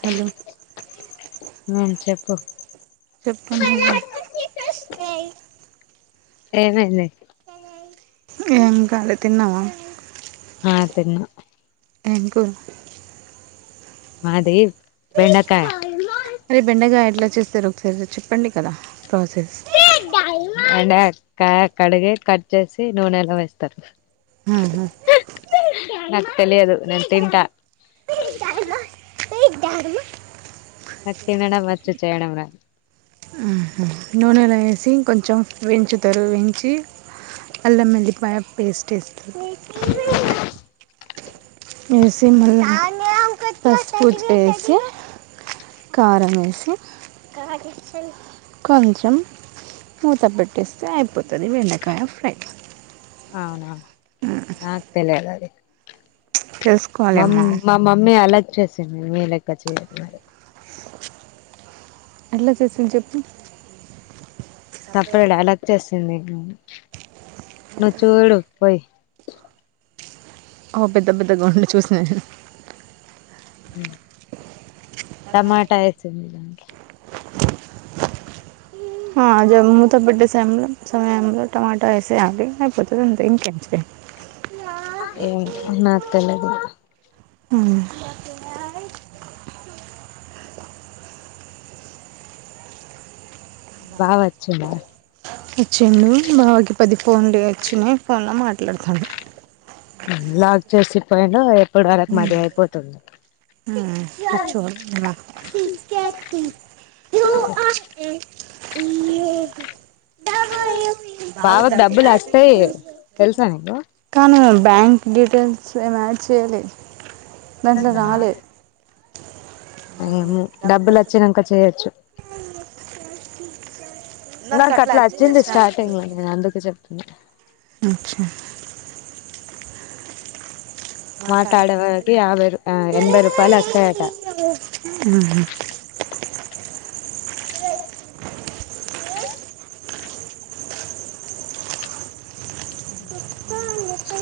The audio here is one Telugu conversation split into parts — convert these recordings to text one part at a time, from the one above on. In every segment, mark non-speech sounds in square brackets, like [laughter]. హలో మ్మ్ చెప్పు, చెప్పు నువ్వే ఏమైంది ఏం కాలే తిన్నావా ఆ తిన్న ఏం కుర్ మాది బెండకాయ ఎట్ల చేస్తరు ఒకసారి చెప్పండి కదా ప్రాసెస్, అంటే అక్క కడిగి కట్ చేసి నూనె లో వేస్తారు ఉహు నాకు తెలియదు నేను తింట [unintelligible] నాకు తినడం వచ్చు, చేయడం రాదు. నూనెలొ యేసి కొంచెం వేయించుతారు వేయించి అల్లం వెల్లిపాయ పేస్ట్ [unintelligible] వేసి మల్ల [unintelligible] కారం వేసి కొంచెం మూత పెట్టేస్తె అయిపోతది బెండకాయ ఫ్రై. అవున నక్ తెలియదు ఆది మమ్ తెలుసుకోవాలమ్మా మా మమ్మి అలాగ్ చేసింది. మీ లెక్క చేయదు మరి, ఎట్లా చేస్తుంది చెప్పు [unintelligible] అలాగ్ చేస్ నవ్వు చూడు పోయి ఓ పెద్ద పెద్దగ [unintelligible] టమాట వేయి [unintelligible] ఆ జమ్ముత బిడ్డ శ్యాంలొ, సమయంలొ టమాట తీసెయ్యాలి అయిపోతది‌. అంతె ఇంకేం [unintelligible] ఏం నాక్ తెలియదులే మ్మ్ బావ వచ్చిండ ఇచ్చిండు. బావ కి పది ఫోన్లు వచ్చినయ్, ఫోన్లొ మాట్లాడుతుండు. లాక్ చేసి పోయిండు, ఎప్పుడు వరకు మాది అయిపోతది. యు ఆర్ కూర్చొ అమ్మ, D K T U are ఏ, ఈ [unintelligible] బావకు డబ్బులు వస్తయ్ తెలుసనీ కాని, బ్యాంక్ డిటెయిల్స్ ఏం యాడ్ చేయ్యెలె దాంట్లొ రాలె ఏం డబ్బుల్ వచ్చినంక చేయెచ్చు. నాకు నాక్ అట్లా అట్ల వచ్చింది. స్టార్టింగ్ స్టాటింగ్ లొ నేన్ అందుకు చెప్తున్న, [unintelligible] మాట్లాడే వరకి యాభై ఎనభై రూపాయలు [unintelligible] వస్తాయట [unintelligible] [unintelligible] చీ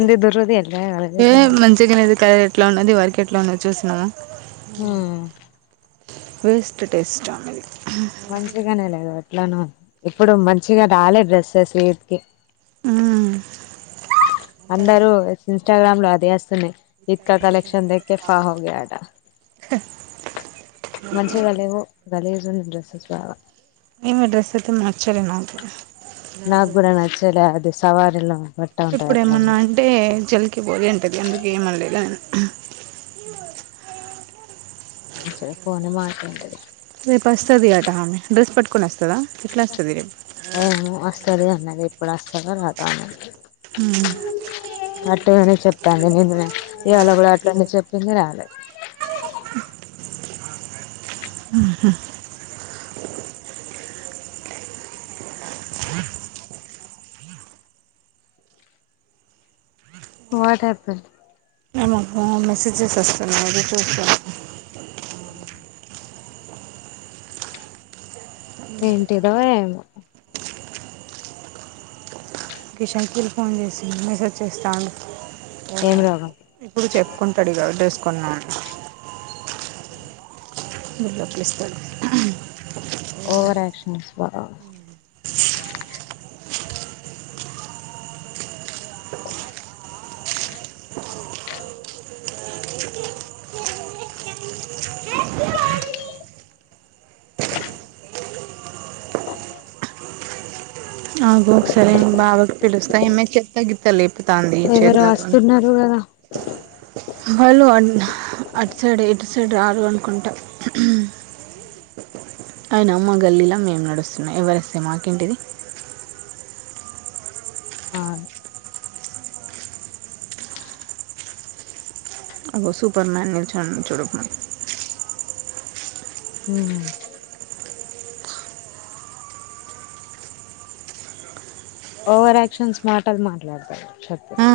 ఉంది దుర్రది ఎట్లా ఏ మంచిగానే లేదు [unintelligible] ఎట్లా ఉన్నది ఇది వరక్ ఎట్లా ఉన్నది చూసినం ఊ వేస్ట్ టెస్టామెది మంచిగానే లేదు ఎట్లానో వుంది ఇప్పుడు మంచిగ రాలే డ్రెస్సెస్ యూత్ కి ఉమ్, అందరూ ఇన్స్టాగ్రామ్ లో అదే అస్తునయ్ ఈద్కా కలెక్షన్ దేకే ఫా హోగయ అట మంచిగా లేవు గలీజ్ ఉన్నయ్ డ్రెస్సస్ బాగా ఏమో డ్రెస్ ఐతే నచ్చలే నాకు నా కూడా నచ్చలే అది సవారిలో ఇప్పుడ ఏమన్నా అంటే జల్కి పోగే అంటది అందుకు ఏమనలేదు నేను హ్హ్ [unintelligible] మంచిగా ఫోన్ ఏ మాటింటది రేపస్తది ఆట ఆమె డ్రెస్ పట్కొన్ అస్ ఏమో అస్తది అన్నది ఎప్పుడు అస్తదో రాదో ఆమే ఊ గట్టిగనే చెప్తాంది నిన్ననే ఇవాళ కూడా అట్లానే చెప్పింది రాలే ఉ ఊహు వాట్ హాప్పెన్ట్ మేము ఏమో మెసేజ్ జేసి వస్తున్నాం అది చూసుకోలేదు ఊ ఏంటిదో ఏమో కిషన్ కిల్ ఫోన్ చేసిండు మెసేజ్ చేస్తాండు ఏం గాదు లే ఇప్పుడు చెప్పుకుంటడు ఇగ డ్రెస్ కొన్న అని ఊహు [unintelligible] ఇస్తడు నిస్వా అగు సరే నేను బావకి పిలిస్తే ఏమ చెత్తగిత్త లేపుతాంది ఎవరో చేతులతోని వస్తున్నారు కదా హలో అన్న అటు సైడు ఇటు సైడు రారు అనుకుంటా అయినా మా గల్లీలా మేం నడుస్తున్నాం ఎవ్వరస్తే మాకేంటిది ఆ అగో సూపర్ మాన్ నిల్చొనునాడు చూడకుమను ఊ ఓవర్ ఆక్షన్స్ మాటల్ మాట్లాడతడు చెప్తే ఆ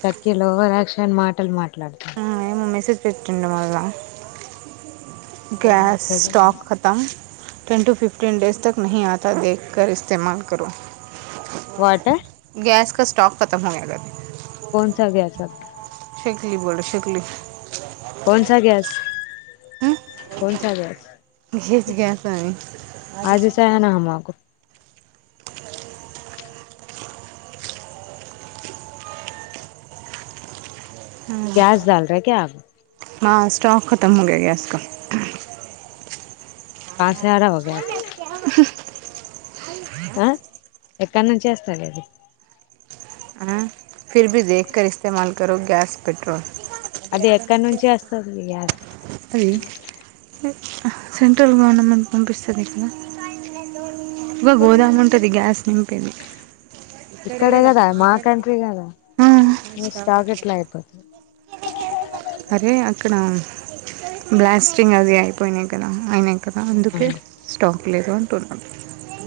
షకీల్ ఓవరాక్షన్ మాటలు మాట్లాడుతడు ఊ మెసేజ్ పెట్టిండు వల్ల ఏం గ్యాస్ మెసేజ్ స్టాక్ కతం టెన్ టూ ఫిఫ్టీన్ డేస్ తక్ నహీ ఆత దేక్ కర్ ఇస్తేమాల్ కరో వాటే స్స్టాక్ కతం హోయెగతి దగ్గు శక్లి బోల్డ్ శక్లి కొన్స గ్యాస్ కొన్స గ్యాస్ ఆజచాహెనా హమ్ ఆప్కో గ్యాస్ డాల్ రే క్యా ఆప్ మా స్టాక్ తమ్ముడే ఏస్కో కాపారావో గ్యాస్ ఆ ఎక్కడి నుంచి అస్తది అది ఫిర్ బీ దేక్ కర్ ఇస్తేమాల కరో గ్యాస్ పెట్రోల్ అది ఎక్కడి నుంచి వస్తది గ్యాస్ అది ఎ సెంట్రల్ గవర్నమెట్ పంపిస్తది కదా గా గోదాము ఉంటది గ్యాస్ నింపేది ఇక్కడే కదా మా కంట్రీ కదా మీ స్టాక్ ఎట్లా అయిప అరే అక్కడ బ్లాస్టింగ్ అది అయిపోయినాయి కదా అయినా కదా అందుకే స్టాక్ లేదు అంటున్నా.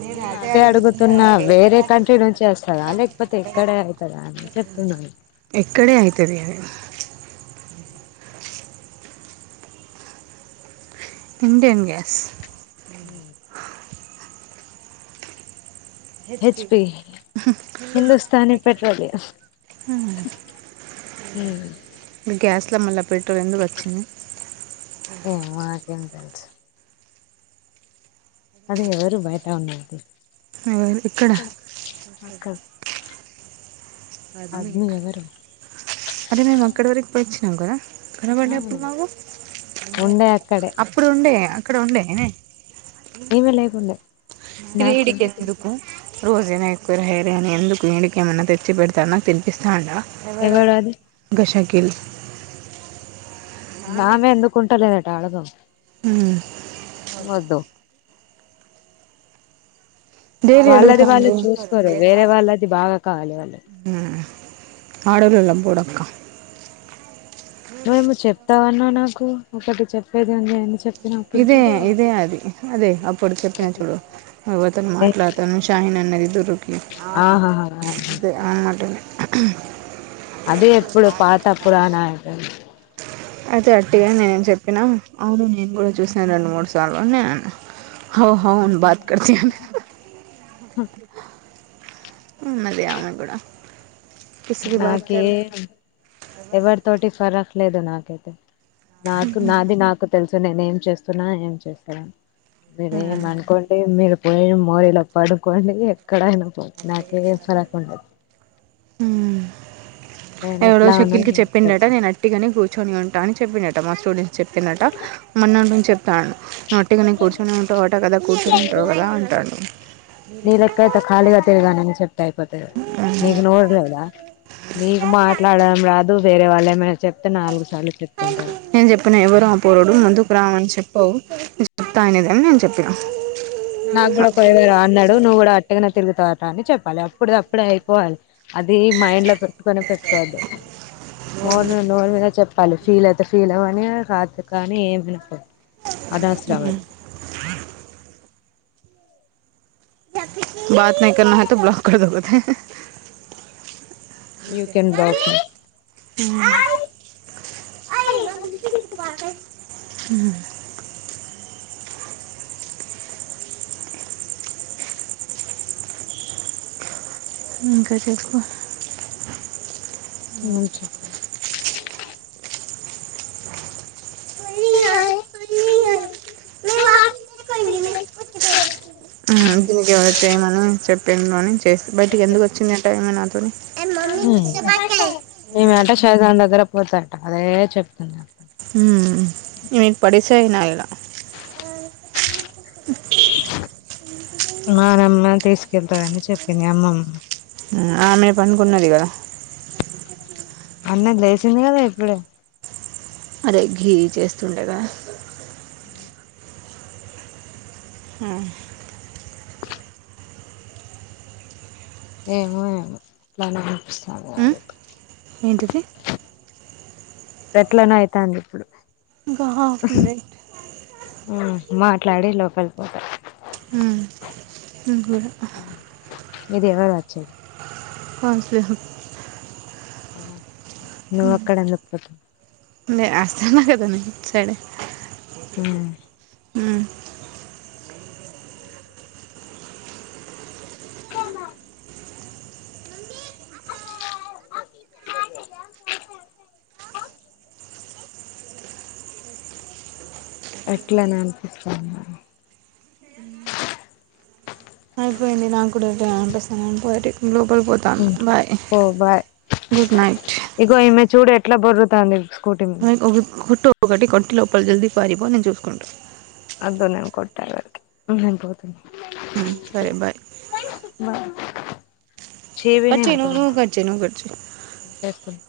నేను అదే అడుగుతున్నా వేరే పార్టీ కంట్రీ నుంచి వస్తదా లేకపోతే ఇక్కడే అయితదా అని చెప్తున్నాను [inaudible] ఇక్కడే అయితది అది ఇండియన్ గ్యాస్ హుమ్ హెచ్ పి హిందుస్థాని పెట్రోలియ హా హుమ్ మీ గ్యాస్ల మళ్ళా పెట్రోల్ ఎందుకు వచ్చింది నాకేం తెలుస్ అది ఎవరు బయటా ఉన్నది ఎవరు ఇక్కడ అక్క ఆద్మీ ఎవరు అరే నేను అక్కడి వరకు పోయచ్చినం కదా కనబడే అప్పుడు అవును మాకు ఉండే అక్కడే అప్పుడు ఉండే అక్కడ ఉండే ఈమె లేకుండే ఇది నాకు ఇడికి ఎందుకు రోజుకు హెయిర్ అని ఎందుకు ఈడిక ఏమన్నా తెచ్చి పెడతాన్న తినిపిస్తాన్న ఎవడు అది కిల్స్ నామే ఎందుకు కుంటలేదట ఆళ్ళది వద్దు దేవి వాళ్ళది వాళ్ళు అడుగుతాంది చూసుకోరు వేరే వాళ్ళది బాగా కావాలి వాళ్ళు ఆడోలోల్ల పోడక్క మేము చెప్తామన్నా నాకు ఒకటి చెప్పేదెంది అని చెప్పి ఇదే ఇదే అది అదే అప్పుడు చెప్పిన చూడు ఒక అతను మాట్లాడుతాను షాహీనా ఆహాహా [unintelligible] అదే ఎప్పుడు పాత పురాణాని అది అట్టిగా నేనే చెప్పినా అవును నేను కూడా చూసాను రెండు మూడు సార్లుని నేను అన్నా హౌ హౌ అన్ బాత్ కర్తే హు హ్మ్ ఉన్నది ఆమె కూడా కిస్కి బాత్ నాకే కర్ ఎవరి తోటి ఫరక్లేదు నాకైతే నాకు నాది నాకు తెలుసు నేను ఏం చేస్తున్నా ఏం చేస్తా మీరేమనుకోండి మీరు పోయి మోరీలో పడుకోండి ఎక్కడైనా నాకేం ఫరక్ ఉండదు హ్మ్ నేను ఎవడో ఎట్లా షకీల్ ఉన్నానో కి నాకు చెప్పిండట తెలుసు నేను అట్టిగానే కూర్చొని ఉం అని చెప్పినట మా స్టూడెంట్స్ చెప్పినట మొన్న నువ్వు చెప్ అంటాడు నువ్వు నొట్టిగాని కూర్చొని ఉంటావట కదా కూర్చొని ఉంటావు కదా అంటాడు నీ లెక్క అయితే ఖాళీగా తిరగనని చెప్తే అయిపోతది నీకు నోరులేదా మీకు మాట్లాడడం రాదు వేరే వాళ్ళేమై నేను చెప్పిన ఎవరు ఆ పోరడు ముందుకు రమ్మని చెప్ ఓ నేనుచెప్తా అనేదాన్ని నేను చెప్పిన నాక్కూడా ఒకడు ఎవడో అన్నాడు నువ్వు కూడా అట్టిగనే తిరుగుతావ్ అట అని చెప్పలె అప్పుడుది అప్పుడే అయిపోవాలి అది మైండ్ లో పెట్టుకోనే పెట్టుకోవద్దు. నోరు మీద నోరు మీద చెప్పాలి ఫీల్ అయితే ఫీల్ అవని కాతే కానీ ఏమైనా కా ఓ అనవసరం అది బాత నై కర్నా హైతో బ్లాక్కర్దో బోల్తే యూ కెన్ బ్లాక్ హ్ము ఊ ఇంకా చెప్పు ఏం చెప్పాలి మ మా కే మ ఆ కిందికి ఎవరై వచ్చెయ్మనూ చెప్పేయిమని బయటికి ఎందుకు వచ్చింది అంట ఆమె నాతోని ఊ ఈమెనంట షైజాన్ దగ్గర పోతదంట అదే చెప్తుంది నాతో. హ్మ్ ఈమేక్ పడిచెయ్ నా ఇలా మానమ్మ తీసుకెళ్తదని చెప్పింది అమ్మమ్మ. ఆ ఆమె పనుకున్నది గదా ఫన్నద్ లేచింది గదా ఇప్పుడే. అదే ఘీ చేస్తుండగా హ్మ్ ఏమో ఏమో అట్లానే వినిపిస్తాది [unintelligible] ఏంటిది ఎట్లనో అయితాంది ఇప్పుడు. ఇంకా హాఫ్ మినట్ మాట్లాడే లోపల్కి పోతా ఊ నీక్గూడ నీది ఎవరు వచ్చేది పాంచ్ [unintelligible] అవునా నువ్ అక్కడ ఎందుకుపోతునవ్ ఉండే అస్తానా గద నేను అట్సైడే అవునా ఆా ఎట్లనో అనిపిస్తాంది నాక్ ది నాక్గూడా ఎట్లనో అనిపిస్తాంది అని బయటిక్ లోప్ ఊ ఓ బాయ్. గుడ్ నైట్ ఇగో ఈమె చూడు ఎట్లా బొర్రుతాంది స్కూటీ మీద హాయ్ ఒకట్ ఒకటో ఒకటి కొట్టి లోపల్ జల్దీ పారిపో నేన్ చూసుకుంటా. అద్దు నేన్ కొట్టలేను. నేన్ పోతున్నా ఊ సరే బాయ్ బాయ్. ఛెయ్యి కట్ మీదనే చేయి నువ్వు కొడుతం నువ్వు ఆగు. కట్ చేయి నువ్వు కట్ చేయి ఏం చేస్తున్